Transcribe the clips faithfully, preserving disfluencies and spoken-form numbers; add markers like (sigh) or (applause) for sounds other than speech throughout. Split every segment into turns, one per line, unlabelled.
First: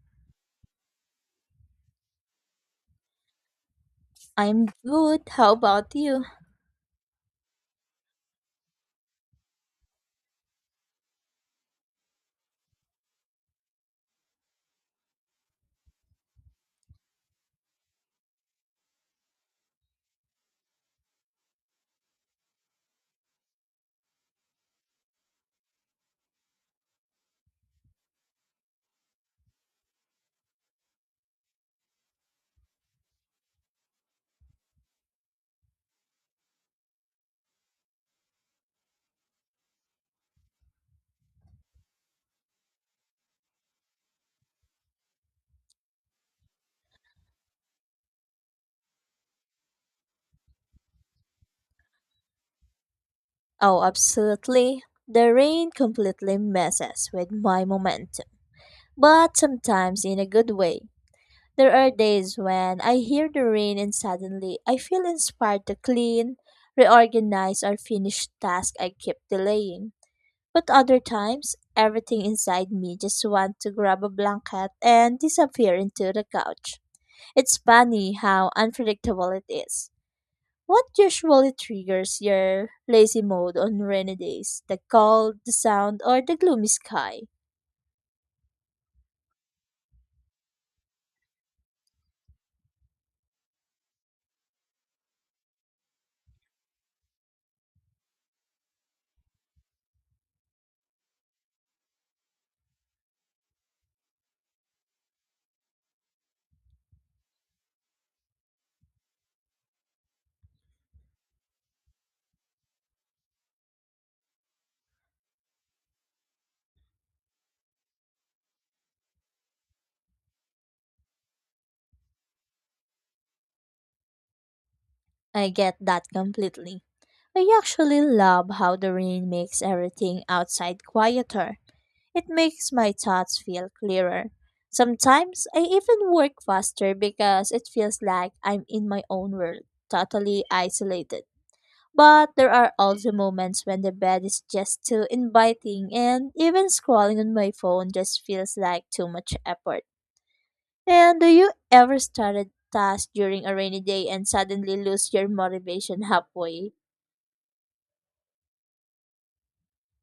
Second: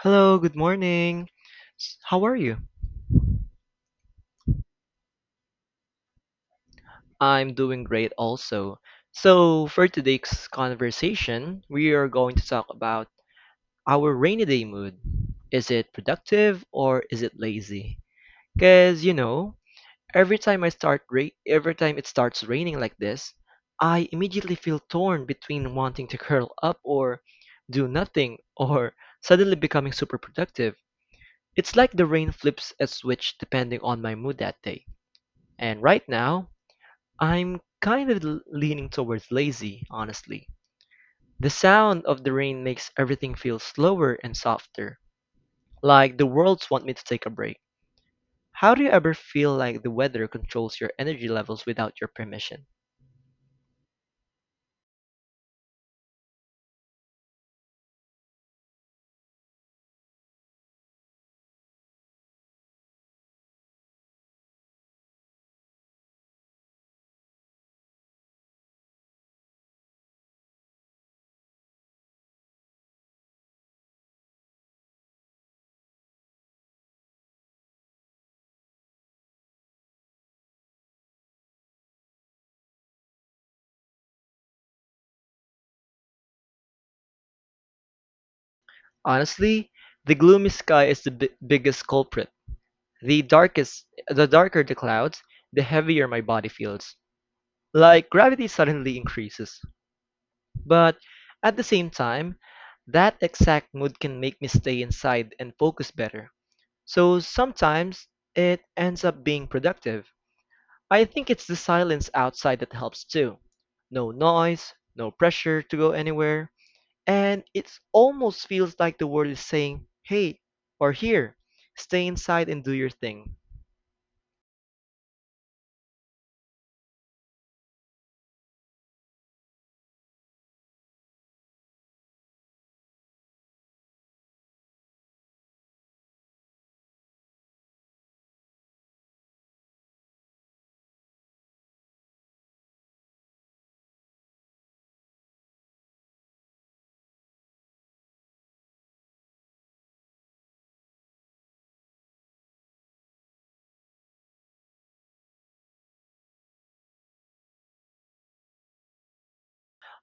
Hello, good morning. S- How are you?
I'm good. How about you?
I'm doing great also. So, for today's conversation, we are going to talk about our rainy day mood. Is it productive or is it lazy? Cuz you know, every time I start ra- every time it starts raining like this, I immediately feel torn between wanting to (laughs) curl up or do nothing or suddenly becoming super productive. It's like the rain flips a switch depending on my mood that day. And right now, I'm kind of l- leaning towards lazy, honestly. The sound of the rain makes everything feel slower and softer, like the worlds want me to take a break. How do you ever feel like the weather controls your energy levels without your permission?
Oh, absolutely. The rain completely messes with my momentum, but sometimes in a good way. There are days when I hear the rain and suddenly I feel inspired to clean, reorganize, or finish tasks I keep delaying. But other times, everything inside me just wants to grab a blanket and disappear into the couch. It's funny how unpredictable it is. What usually triggers your lazy mode on rainy days? The cold, the sound, or the gloomy sky?
Honestly, the gloomy sky is the bi- biggest culprit. The darkest, the darker the clouds, the heavier my body feels. Like gravity suddenly increases. But at the same time, that exact mood can make me stay inside and focus better. So sometimes it ends up being productive. I think it's the silence outside that helps too. No noise, no pressure to go anywhere, and it almost feels like the world is saying, hey, or here, stay inside and do your thing.
I get that completely. I actually love how the rain makes everything outside quieter. It makes my thoughts feel clearer. Sometimes I even work faster because it feels like I'm in my own world, totally isolated. But there are also moments when the bed is just too inviting, and even scrolling on my phone just feels like too much effort. And do you ever start a task during a rainy day and suddenly lose your motivation halfway?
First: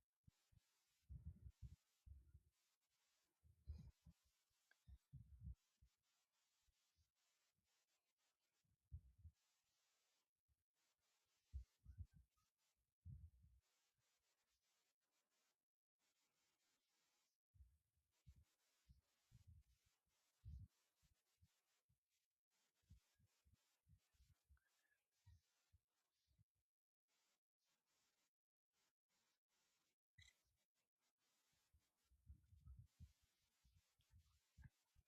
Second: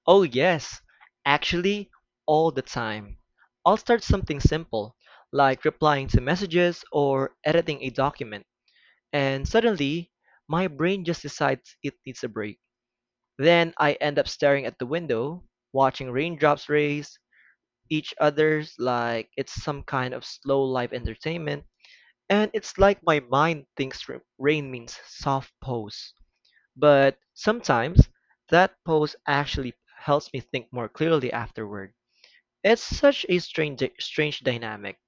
Oh, yes, actually, all the time. I'll start something simple, like replying to messages or editing a document, and suddenly my brain just decides it needs a break. Then I end up staring at the window, watching raindrops race each other's like it's some kind of slow life entertainment, and it's like my mind thinks r- rain means soft pose. But sometimes that pose actually helps me think more clearly afterward. It's such a strange strange dynamic.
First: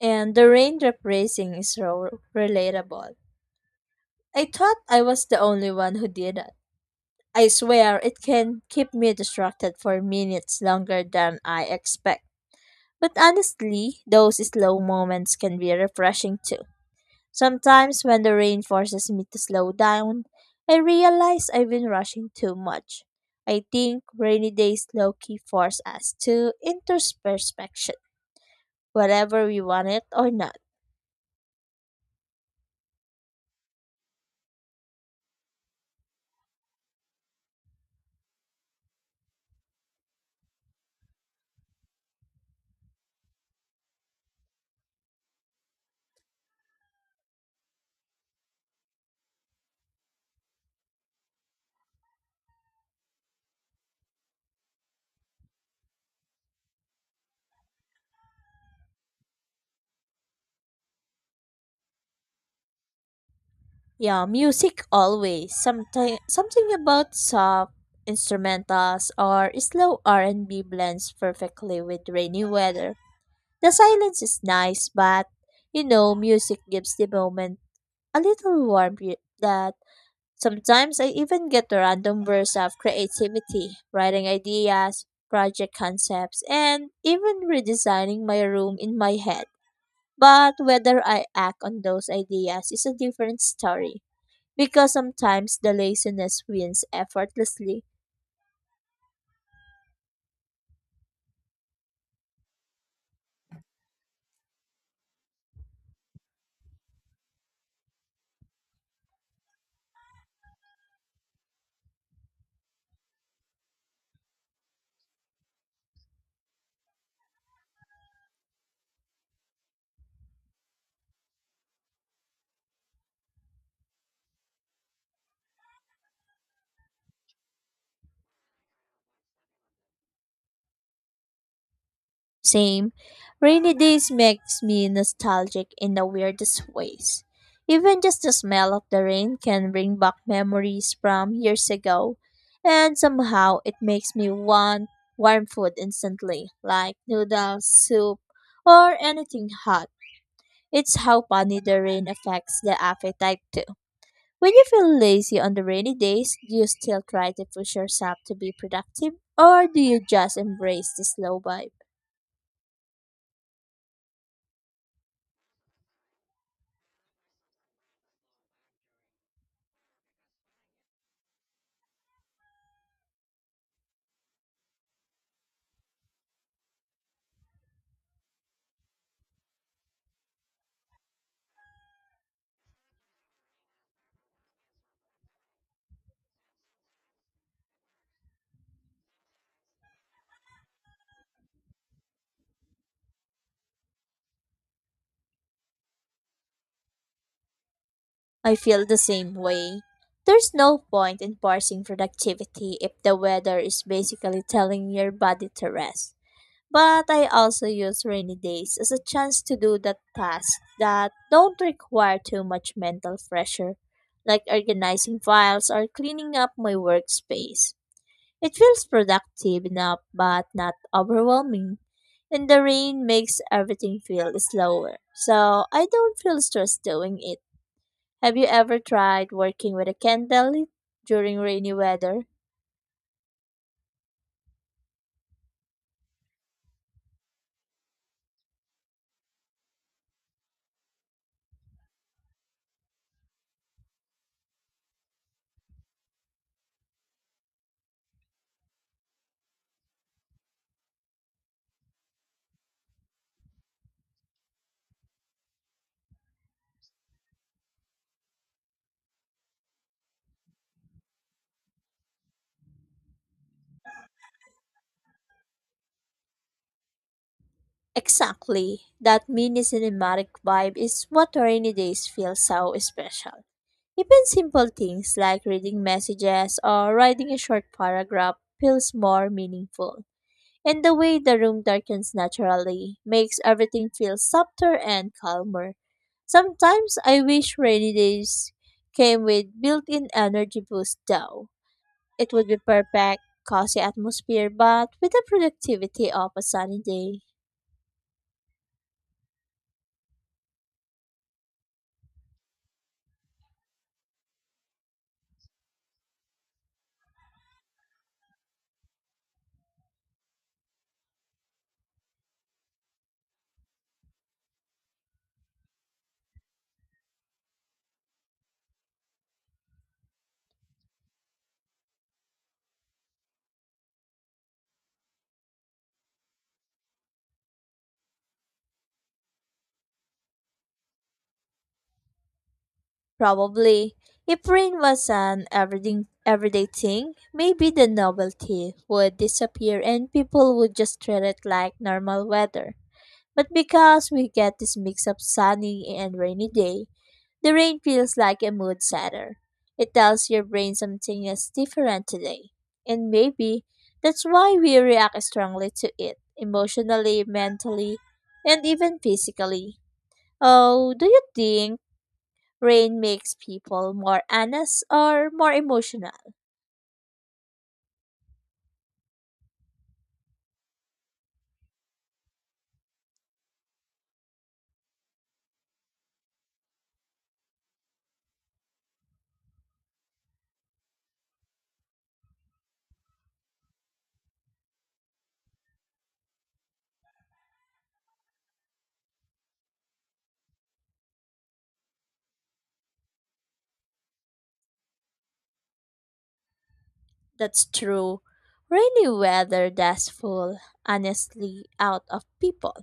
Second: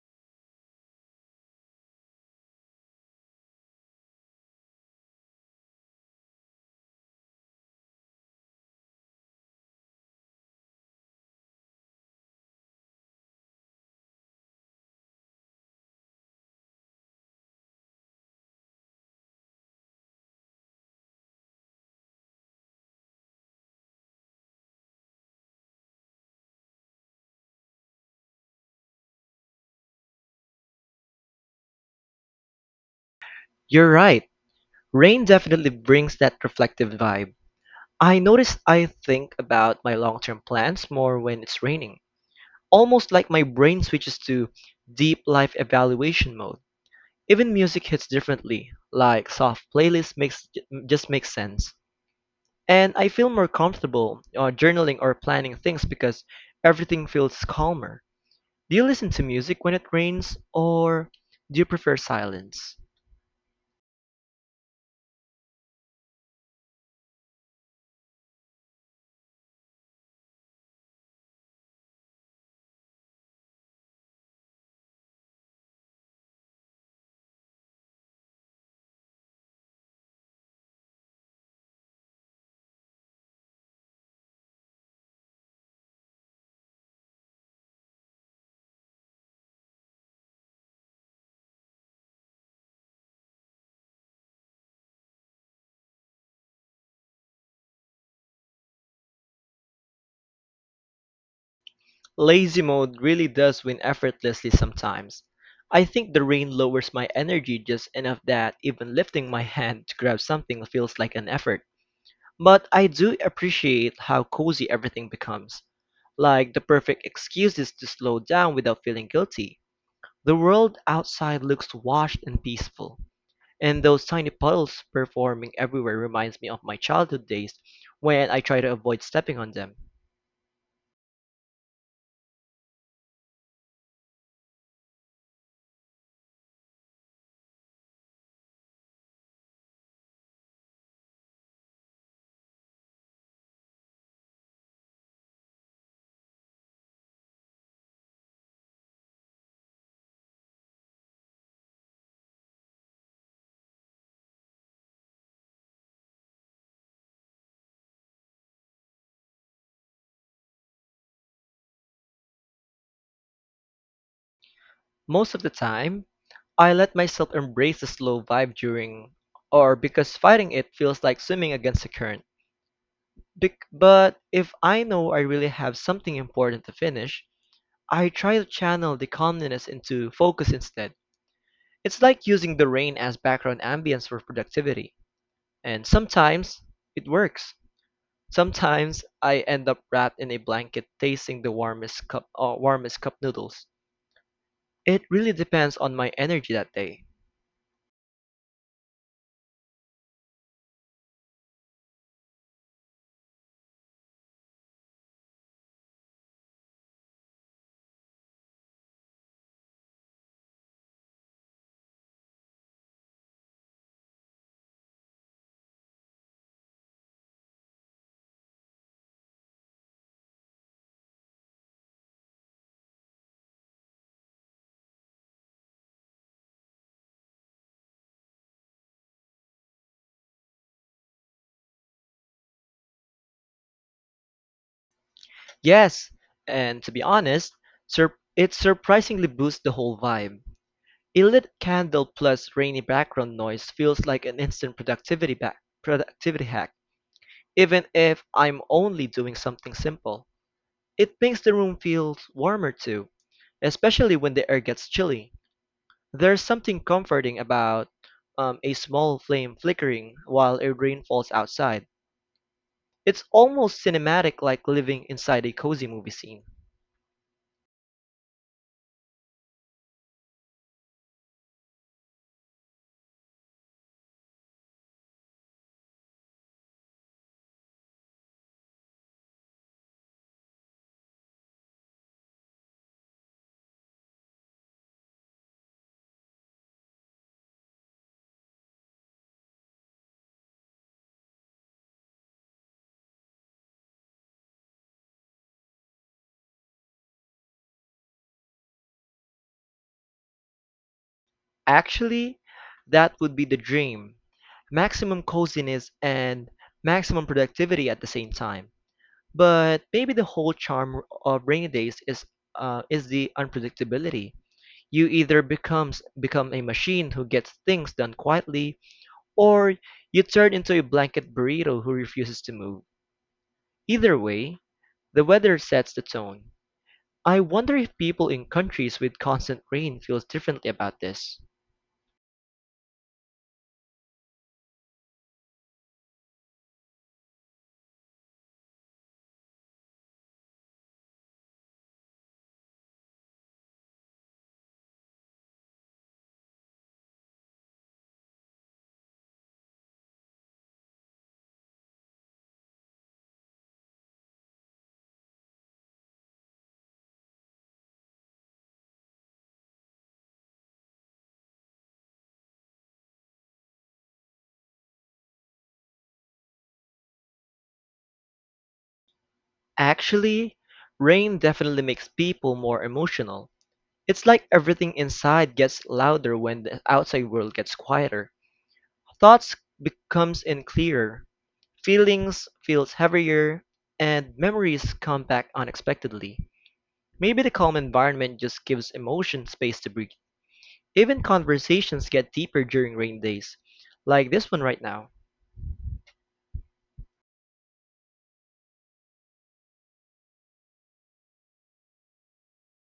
And the raindrop racing is so relatable. I thought I was the only one who did it. I swear it can keep me distracted for minutes longer than I expect. But honestly, those slow moments can be refreshing too. Sometimes when the rain forces me to slow down, I realize I've been rushing too much. I think rainy days low key force us to introspection, whether we want it or not.
You're right. Rain definitely brings that reflective vibe. I notice I think about my long-term plans more when it's raining. Almost like my brain switches to deep life evaluation mode. Even music hits differently, like soft playlist makes just makes sense. And I feel more comfortable uh, journaling or planning things because everything feels calmer. Do you listen to music when it rains or do you prefer silence?
Yeah, music always. Something something about soft instrumentals or slow R and B blends perfectly with rainy weather. The silence is nice, but you know, music gives the moment a little warmth y- that. Sometimes I even get a random bursts of creativity, writing ideas, project concepts, and even redesigning my room in my head. But whether I act on those ideas is a different story because sometimes the laziness wins effortlessly.
Lazy mode really does win effortlessly sometimes. I think the rain lowers my energy just enough that even lifting my hand to grab something feels like an effort. But I do appreciate how cozy everything becomes, like the perfect excuses to slow down without feeling guilty. The world outside looks washed and peaceful. And those tiny puddles performing everywhere reminds me of my childhood days when I try to avoid stepping on them.
Same. Rainy days makes me nostalgic in the weirdest ways. Even just the smell of the rain can bring back memories from years ago, and somehow it makes me want warm food instantly, like noodles, soup, or anything hot. It's how funny the rain affects the appetite too. When you feel lazy on the rainy days, do you still try to push yourself to be productive, or do you just embrace the slow vibe?
Most of the time, I let myself embrace the slow vibe during or because fighting it feels like swimming against the current. Bec- but if I know I really have something important to finish, I try to channel the calmness into focus instead. It's like using the rain as background ambience for productivity, and sometimes it works. Sometimes I end up wrapped in a blanket tasting the warmest cup uh, warmest cup noodles. It really depends on my energy that day.
I feel the same way. There's no point in parsing productivity if the weather is basically telling your body to rest. But I also use rainy days as a chance to do that tasks that don't require too much mental pressure, like organizing files or cleaning up my workspace. It feels productive enough but not overwhelming. And the rain makes everything feel slower, so I don't feel stressed doing it. Have you ever tried working with a candle during rainy weather?
Yes, and to be honest, sur- it surprisingly boosts the whole vibe. A lit candle plus rainy background noise feels like an instant productivity back productivity hack, even if I'm only doing something simple. It makes the room feel warmer too, especially when the air gets chilly. There's something comforting about um, a small flame flickering while a rain falls outside. It's almost cinematic, like living inside a cozy movie scene.
Exactly. That mini cinematic vibe is what rainy days feel so special. Even simple things like reading messages or writing a short paragraph feels more meaningful. And the way the room darkens naturally makes everything feel softer and calmer. Sometimes I wish rainy days came with built-in energy boost though. It would be perfect, cozy atmosphere, but with the productivity of a sunny day.
Actually, that would be the dream, maximum coziness and maximum productivity at the same time. But maybe the whole charm of rainy days is uh, is the unpredictability. You either becomes become a machine who gets things done quietly, or you turn into a blanket burrito who refuses to move. Either way, the weather sets the tone. I wonder if people in countries with constant rain feels differently about this.
Probably, if rain was an everything, everyday thing, maybe the novelty would disappear and people would just treat it like normal weather. But because we get this mix of sunny and rainy day, the rain feels like a mood setter. It tells your brain something is different today. And maybe that's why we react strongly to it, emotionally, mentally, and even physically. Oh, do you think rain makes people more honest or more emotional?
Actually, rain definitely makes people more emotional. It's like everything inside gets louder when the outside world gets quieter. Thoughts becomes in clearer. Feelings feels heavier, and memories come back unexpectedly. Maybe the calm environment just gives emotion space to breathe. Even conversations get deeper during rain days, like this one right now.
That's true. Rainy weather does fool honestly out of people.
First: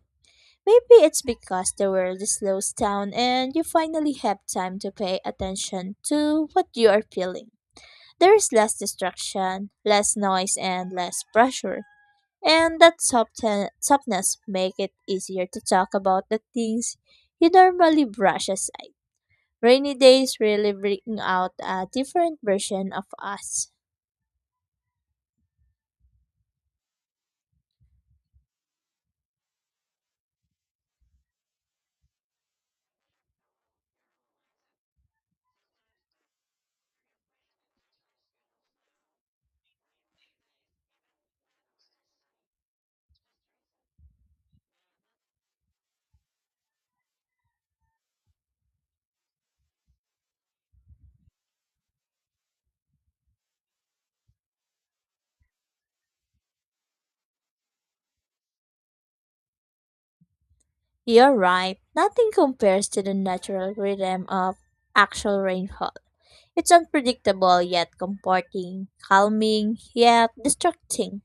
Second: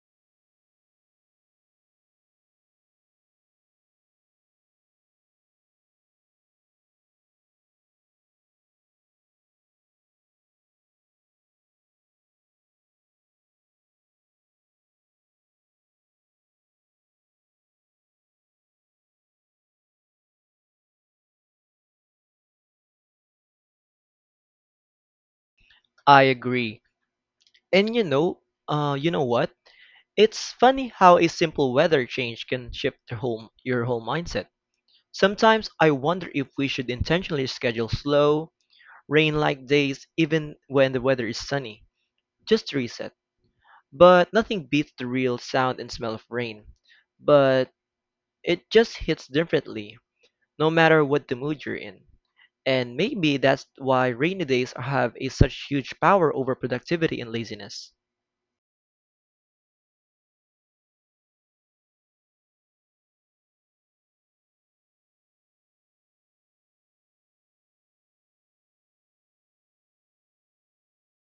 Maybe it's because the world slows down and you finally have time to pay attention to what you are feeling. There is less distraction, less noise, and less pressure. And that soften- softness make it easier to talk about the things you normally brush aside. Rainy days really bring out a different version of us.
I agree. And you know, uh, you know what? It's funny how a simple weather change can shift your whole your whole mindset. Sometimes I wonder if we should intentionally schedule slow, rain-like days even when the weather is sunny, just to reset. But nothing beats the real sound and smell of rain. But it just hits differently, no matter what the mood you're in. And maybe that's why rainy days have a such huge power over productivity and laziness.
You're right, nothing compares to the natural rhythm of actual rainfall. It's unpredictable yet comforting, calming yet distracting,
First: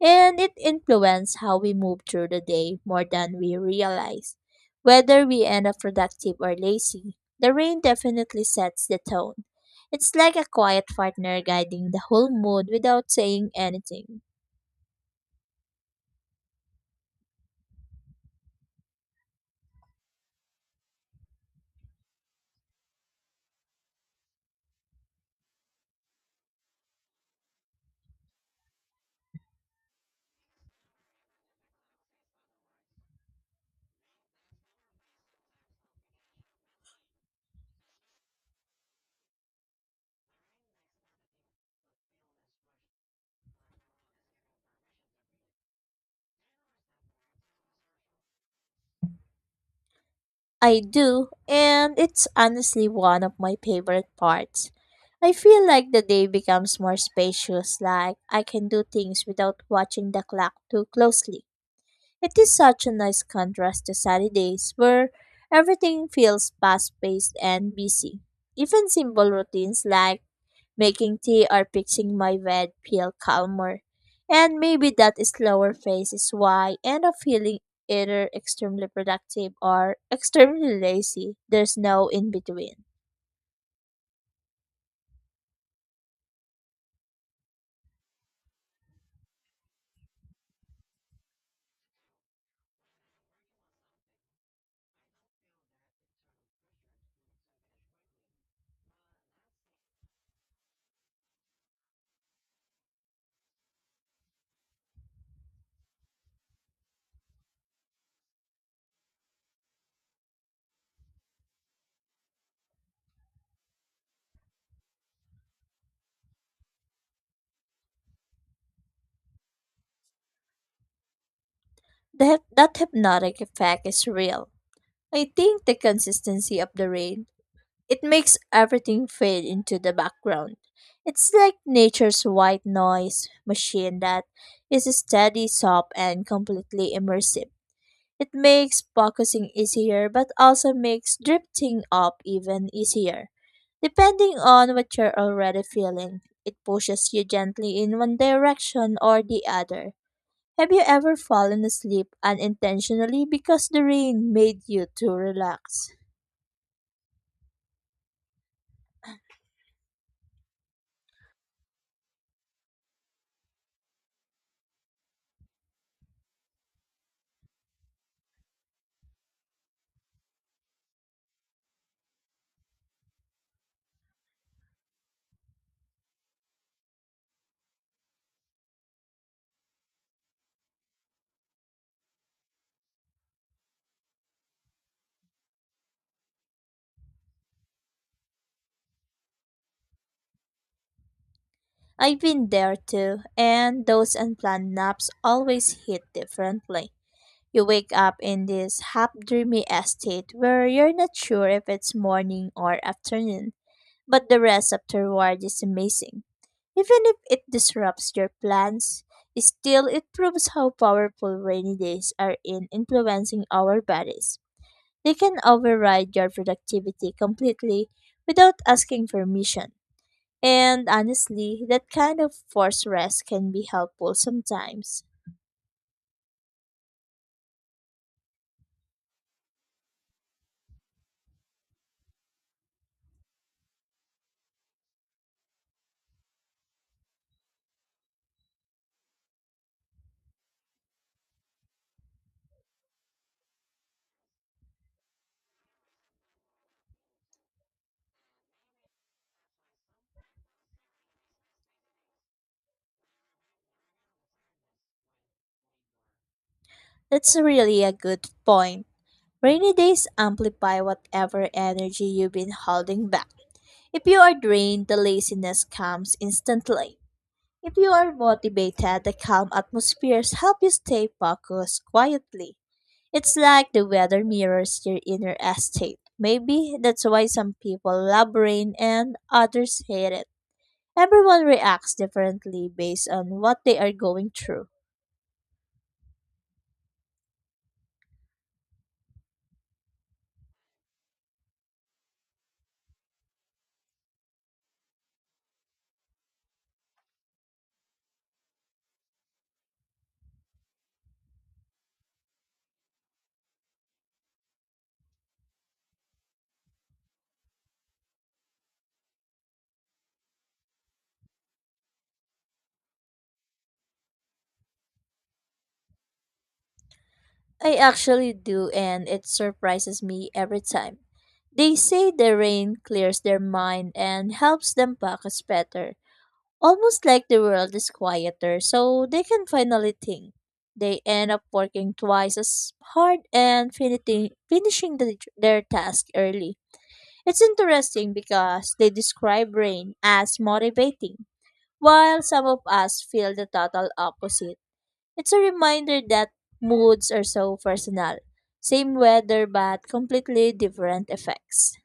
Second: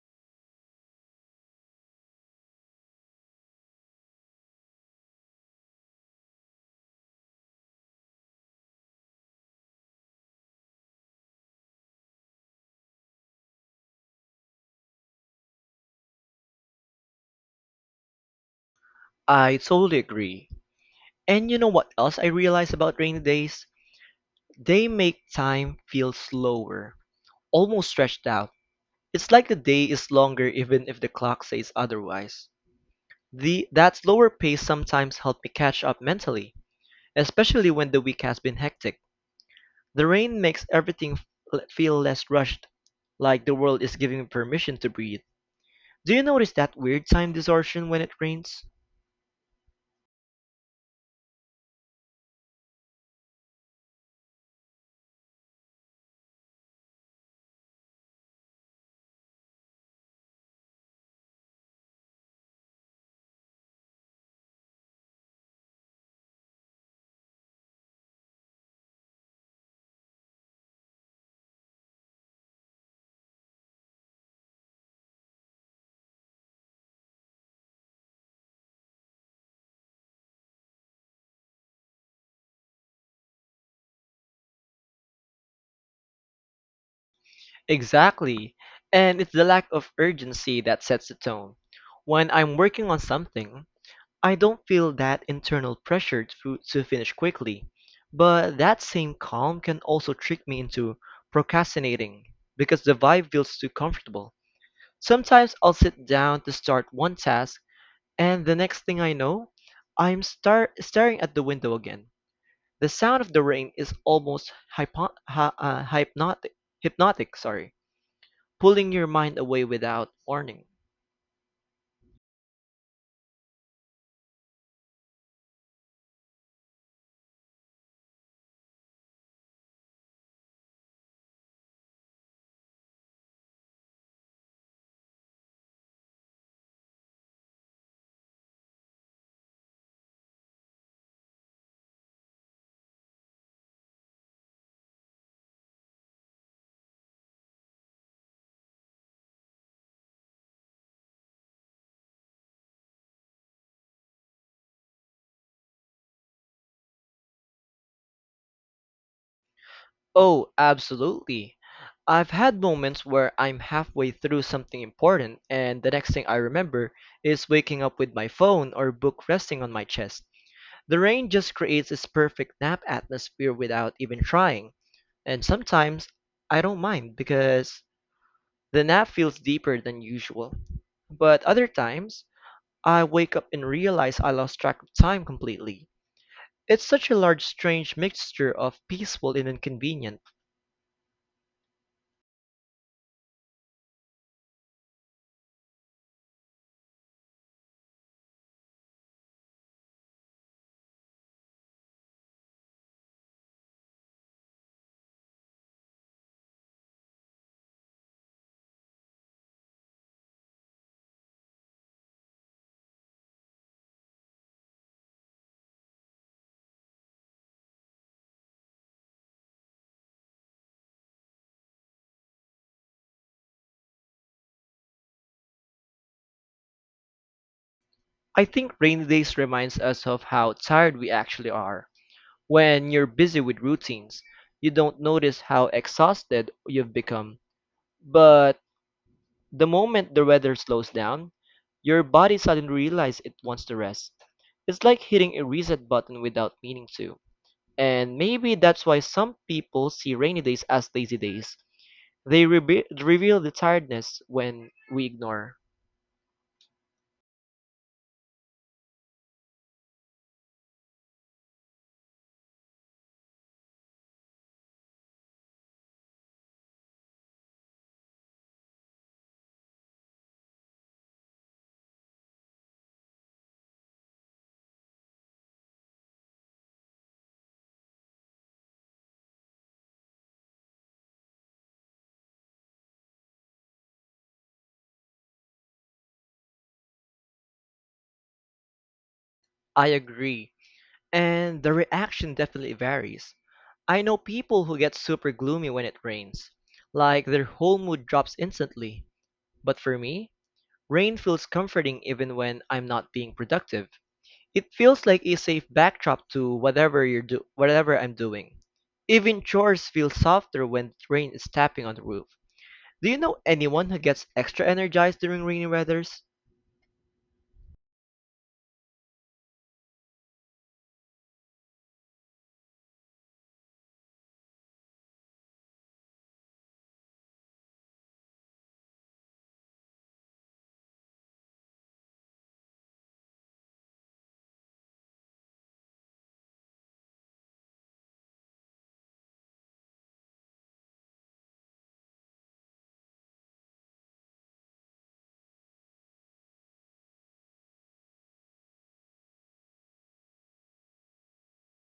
and it influences how we move through the day more than we realize. Whether we end up productive or lazy, the rain definitely sets the tone. It's like a quiet partner guiding the whole mood without saying anything.
I totally agree. And you know what else I realize about rainy days? They make time feel slower, almost stretched out. It's like the day is longer even if the clock says otherwise. The that slower pace sometimes helped me catch up mentally. Especially when the week has been hectic, the rain makes everything l- feel less rushed, like the world is giving permission to breathe. Do you notice that weird time distortion when it rains?
I do, and it's honestly one of my favorite parts. I feel like the day becomes more spacious, like I can do things without watching the clock too closely. It is such a nice contrast to Saturdays, where everything feels fast paced and busy. Even simple routines like making tea or fixing my bed feel calmer. And maybe that slower phase is why I end up feeling either extremely productive or extremely lazy. There's no in between.
Exactly. And it's the lack of urgency that sets the tone. When I'm working on something, I don't feel that internal pressure to, to finish quickly. But that same calm can also trick me into procrastinating because the vibe feels too comfortable. Sometimes I'll sit down to start one task. And the next thing I know, I'm star staring at the window again. The sound of the rain is almost hypo hy uh, hypnotic, hypnotic, sorry, pulling your mind away without warning.
That, that hypnotic effect is real. I think the consistency of the rain, it makes everything fade into the background. It's like nature's white noise machine that is steady, soft, and completely immersive. It makes focusing easier but also makes drifting up even easier. Depending on what you're already feeling, it pushes you gently in one direction or the other. Have you ever fallen asleep unintentionally because the rain made you too relaxed?
Oh, absolutely. I've had moments where I'm halfway through something important, and the next thing I remember is waking up with my phone or book resting on my chest. The rain just creates this perfect nap atmosphere without even trying. And sometimes I don't mind because the nap feels deeper than usual, but other times I wake up and realize I lost track of time completely. It's such a large, strange mixture of peaceful and inconvenient.
I've been there too, and those unplanned naps always hit differently. You wake up in this half dreamy state where you're not sure if it's morning or afternoon. But the rest afterward is amazing. Even if it disrupts your plans, still it proves how powerful rainy days are in influencing our bodies. They can override your productivity completely without asking permission. And honestly, that kind of forced rest can be helpful sometimes.
I think rainy days reminds us of how tired we actually are. When you're busy with routines, you don't notice how exhausted you've become. But the moment the weather slows down, your body suddenly realizes it wants to rest. It's like hitting a reset button without meaning to. And maybe that's why some people see rainy days as lazy days. They rebe- reveal the tiredness when we ignore.
That's really a good point. Rainy days amplify whatever energy you've been holding back. If you are drained, the laziness comes instantly. If you are motivated, the calm atmospheres help you stay focused quietly. It's like the weather mirrors your inner estate. Maybe that's why some people love rain and others hate it. Everyone reacts differently based on what they are going through.
I agree. And the reaction definitely varies. I know people who get super gloomy when it rains, like their whole mood drops instantly. But for me, rain feels comforting even when I'm not being productive. It feels like a safe backdrop to whatever you're do whatever I'm doing. Even chores feel softer when rain is tapping on the roof. Do you know anyone who gets extra energized during rainy weathers?
I actually do, and it surprises me every time. They say the rain clears their mind and helps them focus better, almost like the world is quieter, so they can finally think. They end up working twice as hard and finiti- finishing the, their task early. It's interesting because they describe rain as motivating, while some of us feel the total opposite. It's a reminder that moods are so personal. Same weather, but completely different effects.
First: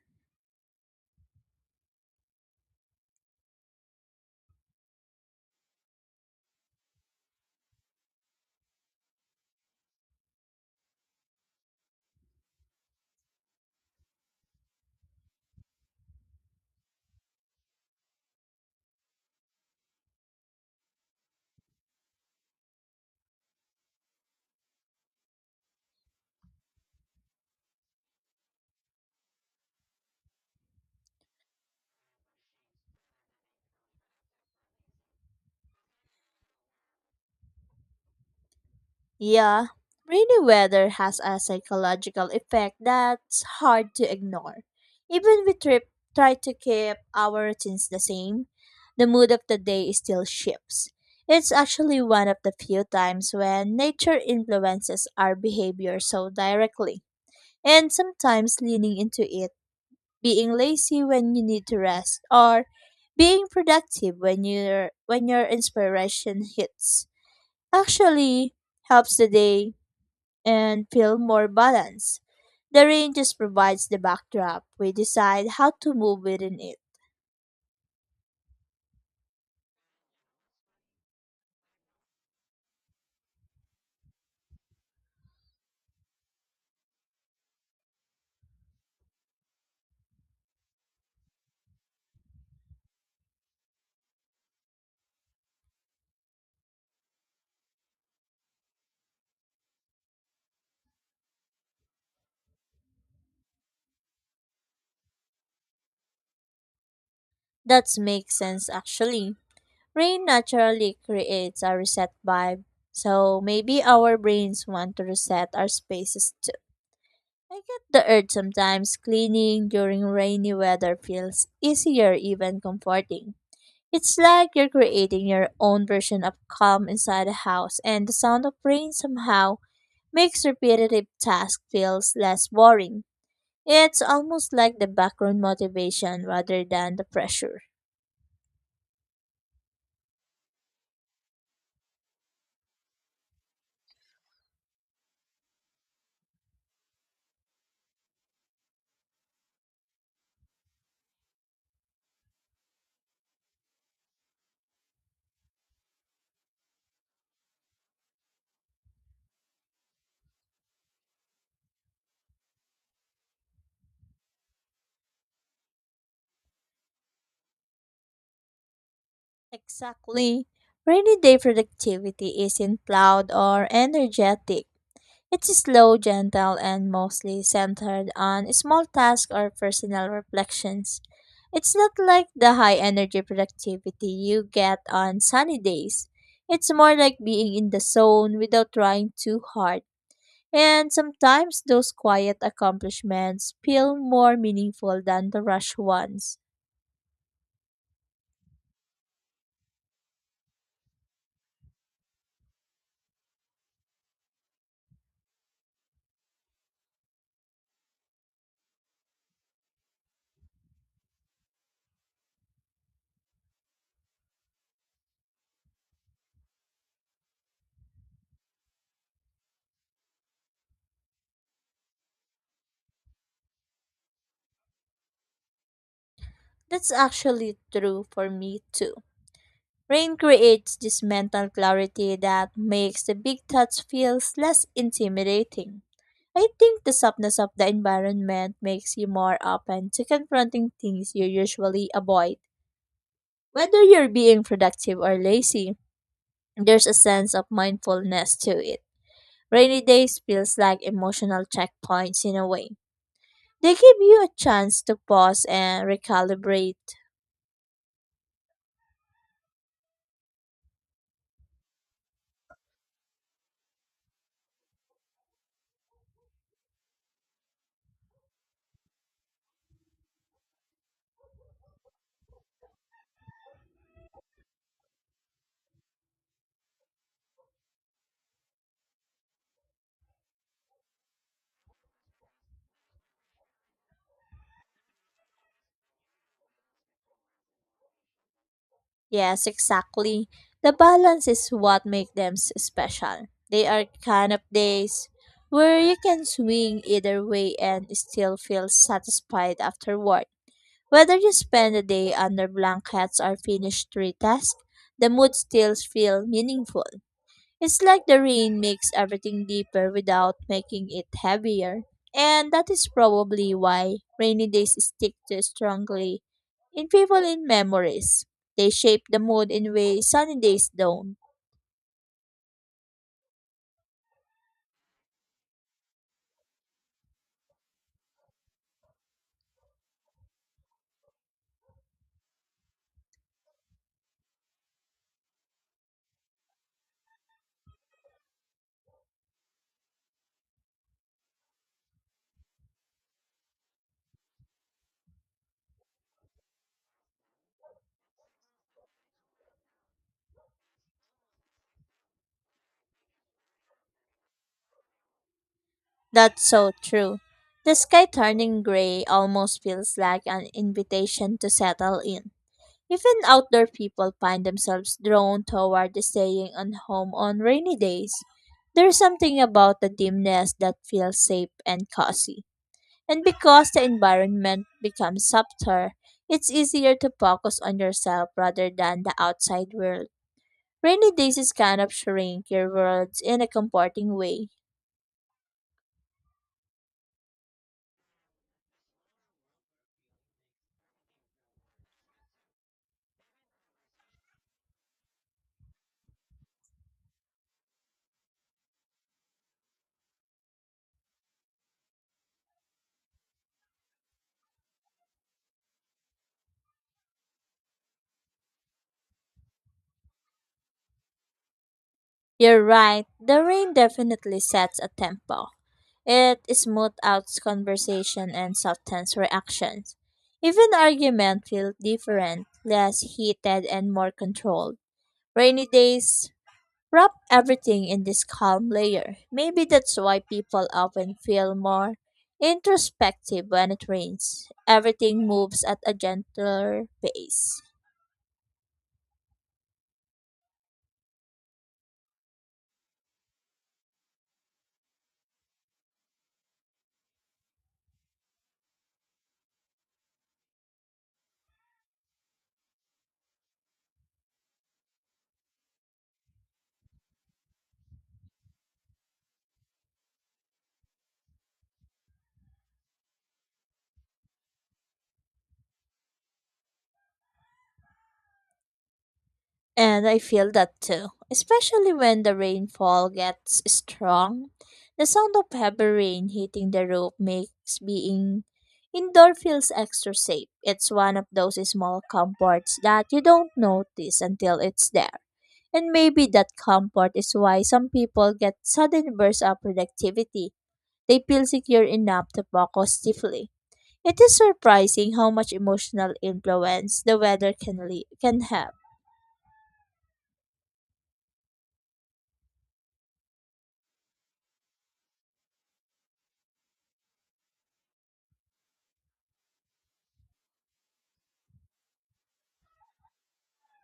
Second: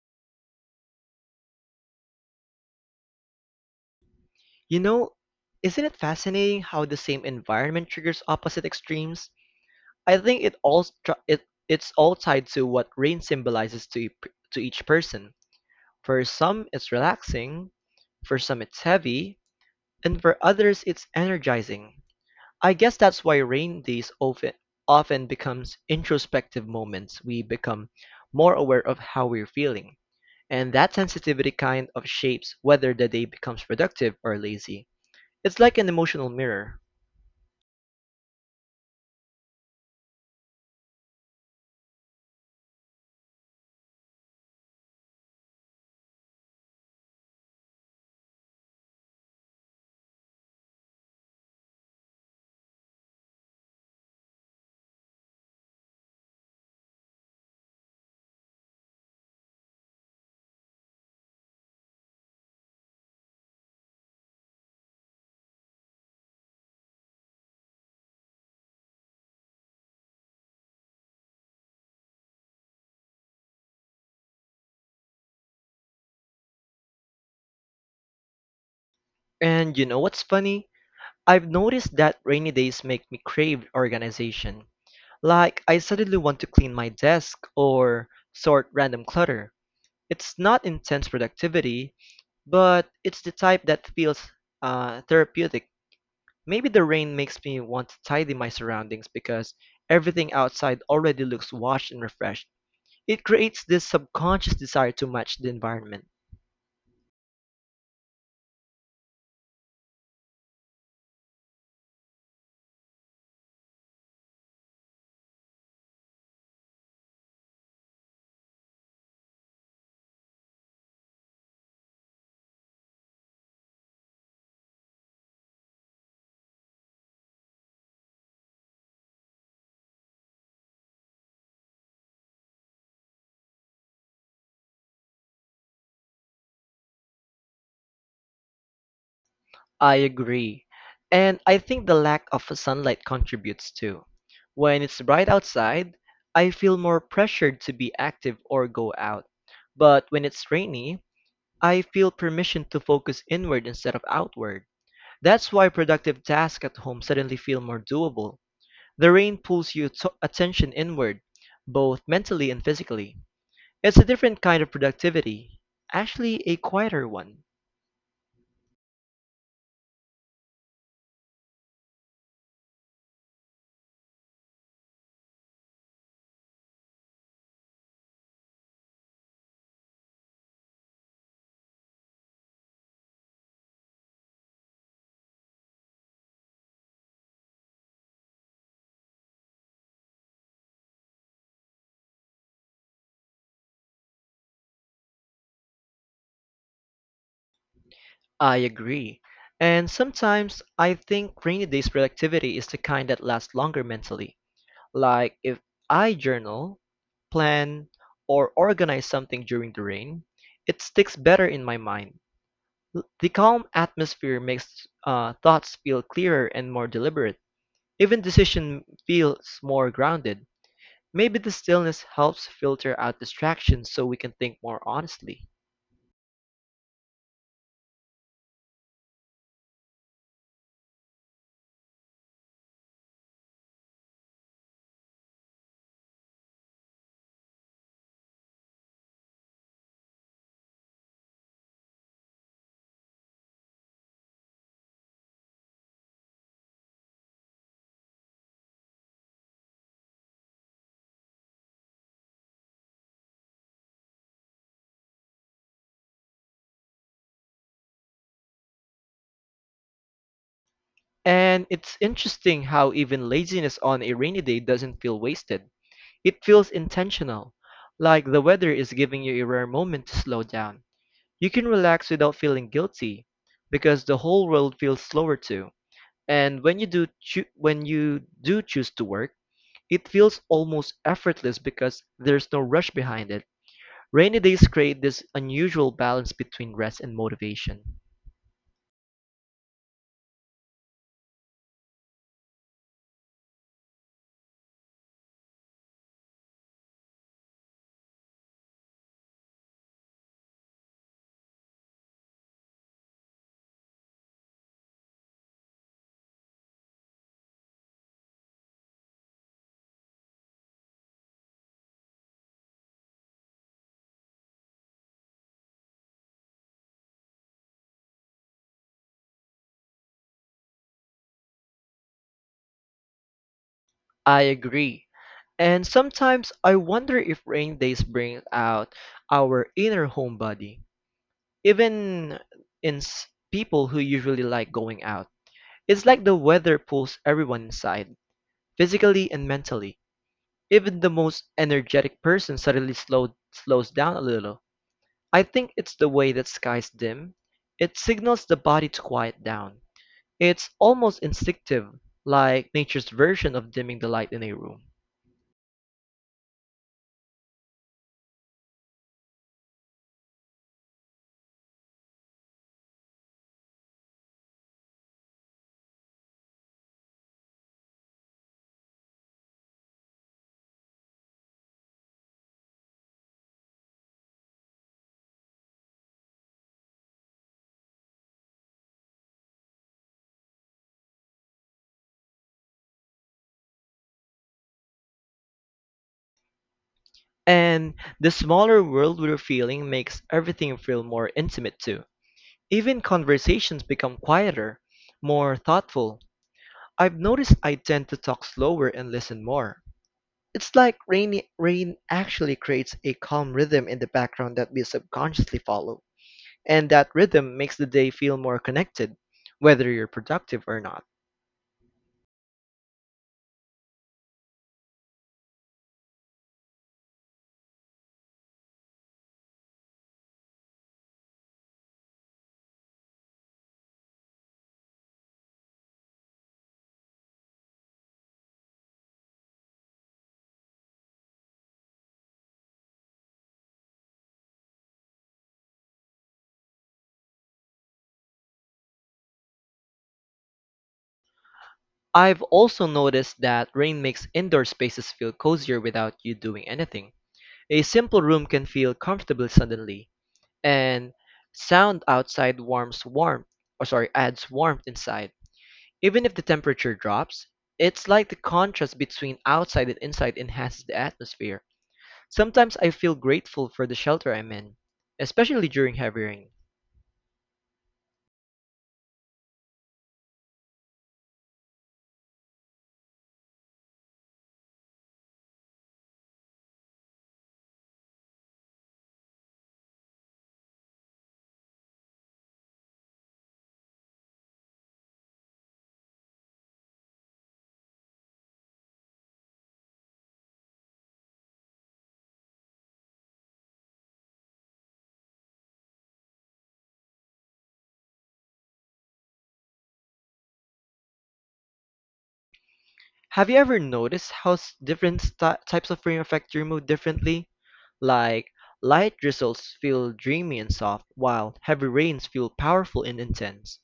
You know, isn't it fascinating how the same environment triggers opposite extremes? I think it all stru- it it's all tied to what rain symbolizes to e- to each person. For some, it's relaxing, for some, it's heavy, and for others, it's energizing. I guess that's why rain days often often becomes introspective moments. We become more aware of how we're feeling, and that sensitivity kind of shapes whether the day becomes productive or lazy. It's like an emotional mirror.
Yeah, rainy weather has a psychological effect that's hard to ignore. Even we trip, try to keep our routines the same, the mood of the day still shifts. It's actually one of the few times when nature influences our behavior so directly. And sometimes leaning into it, being lazy when you need to rest, or being productive when your when your inspiration hits actually helps the day and feel more balanced. The rain just provides the backdrop. We decide how to move within it.
And you know what's funny? I've noticed that rainy days make me crave organization. Like I suddenly want to clean my desk or sort random clutter. It's not intense productivity, but it's the type that feels uh, therapeutic. Maybe the rain makes me want to tidy my surroundings because everything outside already looks washed and refreshed. It creates this subconscious desire to match the environment.
That makes sense actually. Rain naturally creates a reset vibe. So maybe our brains want to reset our spaces too. I get the urge sometimes. Cleaning during rainy weather feels easier, even comforting. It's like you're creating your own version of calm inside a house, and the sound of rain somehow makes repetitive tasks feels less boring. It's almost like the background motivation rather than the pressure.
I agree. And I think the lack of sunlight contributes too. When it's bright outside, I feel more pressured to be active or go out. But when it's rainy, I feel permission to focus inward instead of outward. That's why productive tasks at home suddenly feel more doable. The rain pulls your to- attention inward, both mentally and physically. It's a different kind of productivity, actually, a quieter one.
Exactly. Rainy day productivity isn't loud or energetic. It's slow, gentle, and mostly centered on small tasks or personal reflections. It's not like the high energy productivity you get on sunny days. It's more like being in the zone without trying too hard. And sometimes those quiet accomplishments feel more meaningful than the rush ones.
I agree. And sometimes I think rainy days productivity is the kind that lasts longer mentally. Like if I journal, plan, or organize something during the rain, it sticks better in my mind. L- The calm atmosphere makes uh, thoughts feel clearer and more deliberate. Even decision feels more grounded. Maybe the stillness helps filter out distractions so we can think more honestly.
That's actually true for me too. Rain creates this mental clarity that makes the big touch feels less intimidating. I think the softness of the environment makes you more open to confronting things you usually avoid. Whether you're being productive or lazy, there's a sense of mindfulness to it. Rainy days feels like emotional checkpoints in a way. They give you a chance to pause and recalibrate.
And it's interesting how even laziness on a rainy day doesn't feel wasted. It feels intentional, like the weather is giving you a rare moment to slow down. You can relax without feeling guilty because the whole world feels slower too. And when you do choo- when you do choose to work, it feels almost effortless because there's no rush behind it. Rainy days create this unusual balance between rest and motivation.
Yes, exactly. The balance is what makes them s- special. They are kind of days where you can swing either way and still feel satisfied afterward. Whether you spend the day under blankets or finish three tasks, the mood still feels meaningful. It's like the rain makes everything deeper without making it heavier. And that is probably why rainy days stick so strongly in people in memories. They shape the mood in ways sunny days don't.
I agree. And sometimes I wonder if rain days bring out our inner homebody, even in s- people who usually like going out. It's like the weather pulls everyone inside, physically and mentally. Even the most energetic person suddenly slow, slows down a little. I think it's the way that skies dim. It signals the body to quiet down. It's almost instinctive, like nature's version of dimming the light in a room.
That's so true. The sky turning gray almost feels like an invitation to settle in. Even outdoor people find themselves drawn toward staying on home on rainy days. There's something about the dimness that feels safe and cozy. And because the environment becomes softer, it's easier to focus on yourself rather than the outside world. Rainy days is kind of shrink your world in a comforting way.
And the smaller world we're feeling makes everything feel more intimate too. Even conversations become quieter, more thoughtful. I've noticed I tend to talk slower and listen more. It's like rainy rain actually creates a calm rhythm in the background that we subconsciously follow. And that rhythm makes the day feel more connected, whether you're productive or not.
You're right, the rain definitely sets a tempo. It smooths out conversation and softens reactions. Even argument feel different, less heated and more controlled. Rainy days wrap everything in this calm layer. Maybe that's why people often feel more introspective when it rains. Everything moves at a gentler pace.
I've also noticed that rain makes indoor spaces feel cozier without you doing anything. A simple room can feel comfortable suddenly, and sound outside warms warmth or sorry adds warmth inside, even if the temperature drops. It's like the contrast between outside and inside enhances the atmosphere. Sometimes I feel grateful for the shelter I'm in, especially during heavy rain.
And I feel that too, especially when the rainfall gets strong. The sound of heavy rain hitting the roof makes being indoor feels extra safe. It's one of those small comforts that you don't notice until it's there. And maybe that comfort is why some people get sudden bursts of productivity. They feel secure enough to focus deeply. It is surprising how much emotional influence the weather can, le- can have.
Have you ever noticed how s- different sti- types of rain affect your mood differently? Like, light drizzles feel dreamy and soft while heavy rains feel powerful and intense.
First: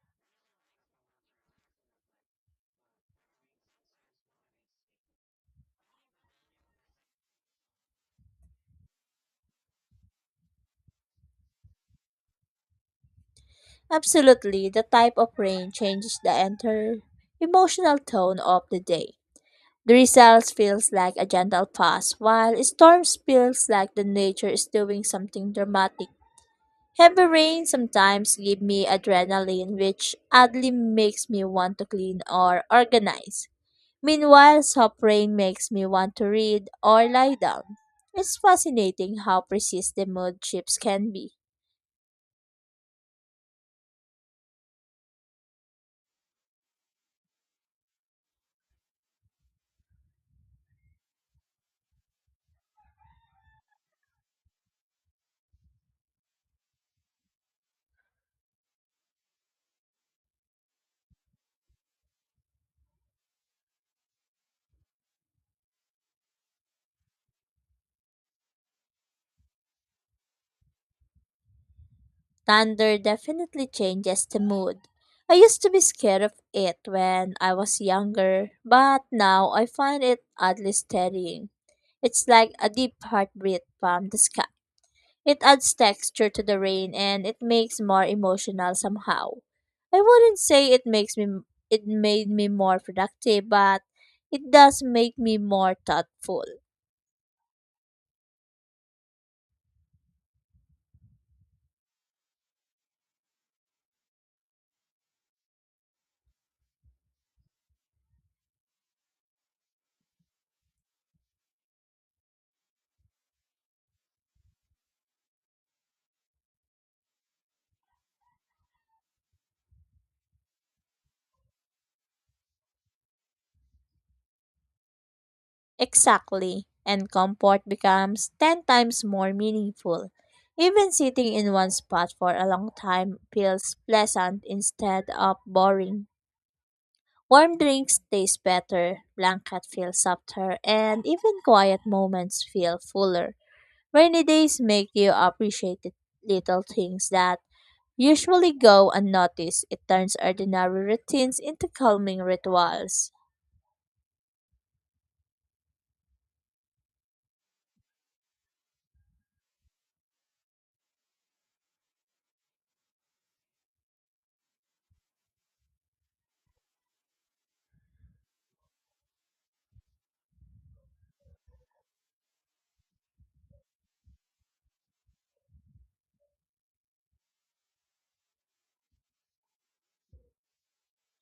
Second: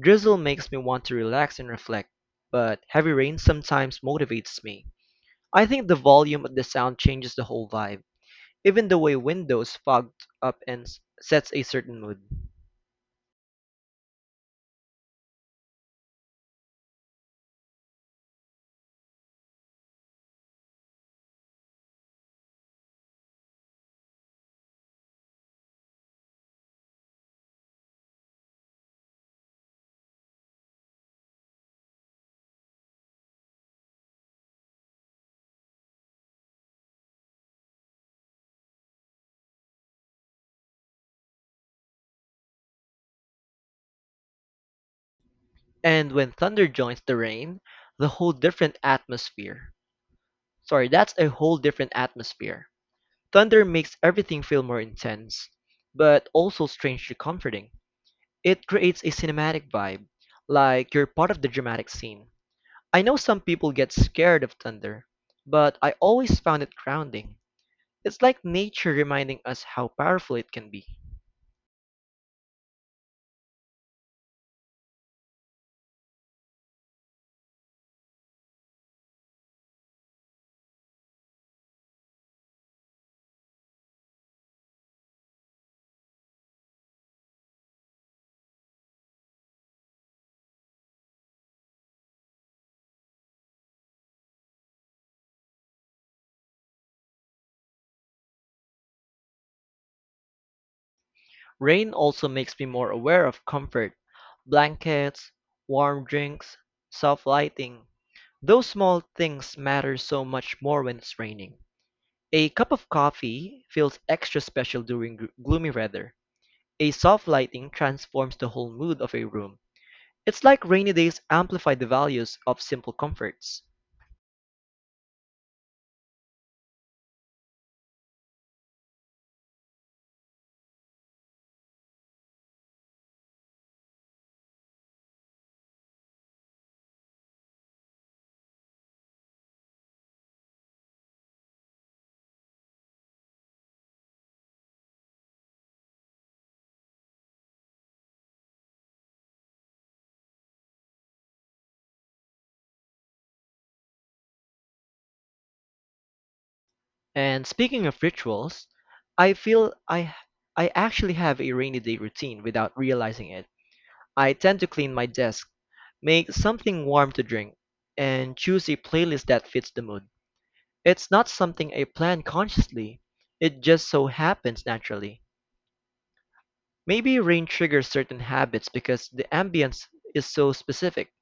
Drizzle makes me want to relax and reflect, but heavy rain sometimes motivates me. I think the volume of the sound changes the whole vibe, even the way windows fog up and s- sets a certain mood.
Absolutely, the type of rain changes the entire emotional tone of the day. Drizzles feels like a gentle pass, while storms feels like the nature is doing something dramatic. Heavy rain sometimes give me adrenaline, which oddly makes me want to clean or organize. Meanwhile, soft rain makes me want to read or lie down. It's fascinating how precise the mood shifts can be.
And when thunder joins the rain, the whole different atmosphere. Sorry, that's a whole different atmosphere. Thunder makes everything feel more intense, but also strangely comforting. It creates a cinematic vibe, like you're part of the dramatic scene. I know some people get scared of thunder, but I always found it grounding. It's like nature reminding us how powerful it can be.
Thunder definitely changes the mood. I used to be scared of it when I was younger, but now I find it oddly steadying. It's like a deep heartbeat from the sky. It adds texture to the rain and it makes more emotional somehow. I wouldn't say it makes me it made me more productive, but it does make me more thoughtful.
Rain also makes me more aware of comfort, blankets, warm drinks, soft lighting. Those small things matter so much more when it's raining. A cup of coffee feels extra special during gr- gloomy weather. A soft lighting transforms the whole mood of a room. It's like rainy days amplify the values of simple comforts.
Exactly. And comfort becomes ten times more meaningful. Even sitting in one spot for a long time feels pleasant instead of boring. Warm drinks taste better, blanket feels softer, and even quiet moments feel fuller. Rainy days make you appreciate the little things that usually go unnoticed. It turns ordinary routines into calming rituals.
And speaking of rituals, I feel I h- I actually have a rainy day routine without realizing it. I tend to clean my desk, make something warm to drink, and choose a playlist that fits the mood. It's not something I plan consciously. It just so happens naturally. Maybe rain triggers certain habits because the ambience is so specific.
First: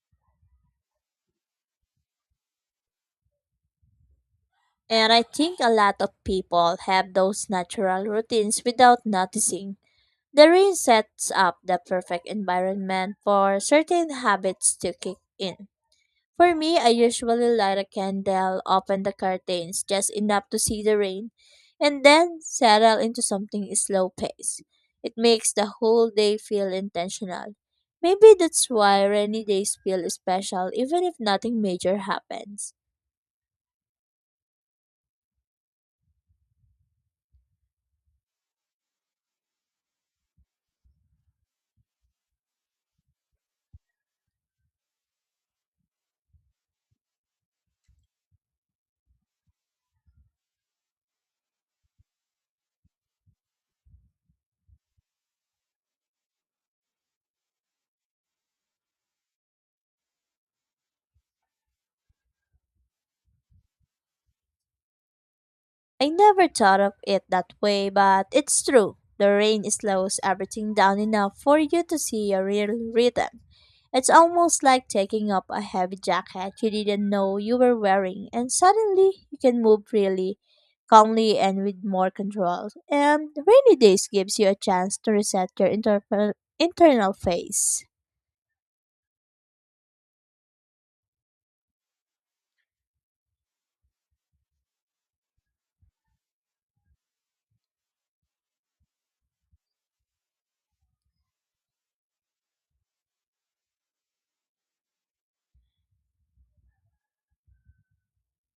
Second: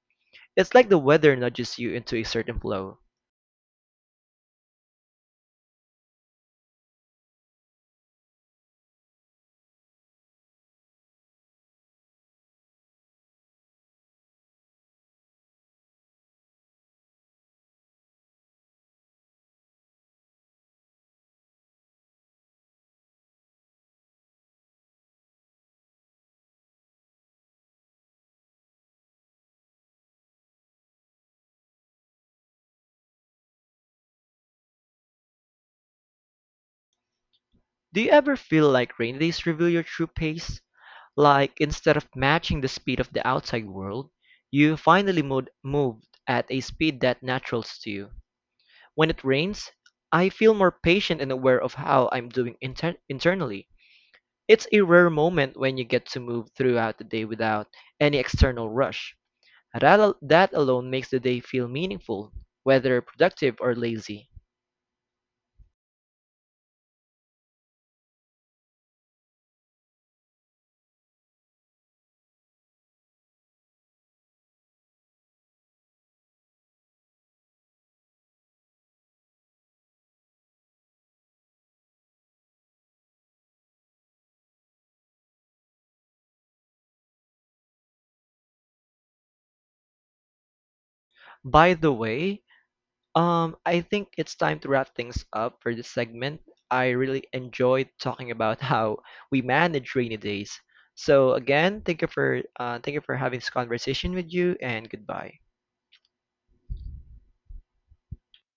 It's like the weather nudges you into a certain flow.
And I think a lot of people have those natural routines without noticing. The rain sets up the perfect environment for certain habits to kick in. For me, I usually light a candle, open the curtains just enough to see the rain, and then settle into something slow pace. It makes the whole day feel intentional. Maybe that's why rainy days feel special even if nothing major happens.
Do you ever feel like rainy days reveal your true pace? Like, instead of matching the speed of the outside world, you finally moved, moved at a speed that natural to you. When it rains, I feel more patient and aware of how I'm doing inter- internally. It's a rare moment when you get to move throughout the day without any external rush. That, al- that alone makes the day feel meaningful, whether productive or lazy.
I never thought of it that way, but it's true. The rain slows everything down enough for you to see your real rhythm. It's almost like taking up a heavy jacket you didn't know you were wearing, and suddenly you can move freely, calmly, and with more control. And rainy days gives you a chance to reset your inter- internal face.
By the way, um, I think it's time to wrap things up for this segment. I really enjoyed talking about (laughs) how we manage rainy days. So again, thank you for uh, thank you for having this conversation with you, and goodbye.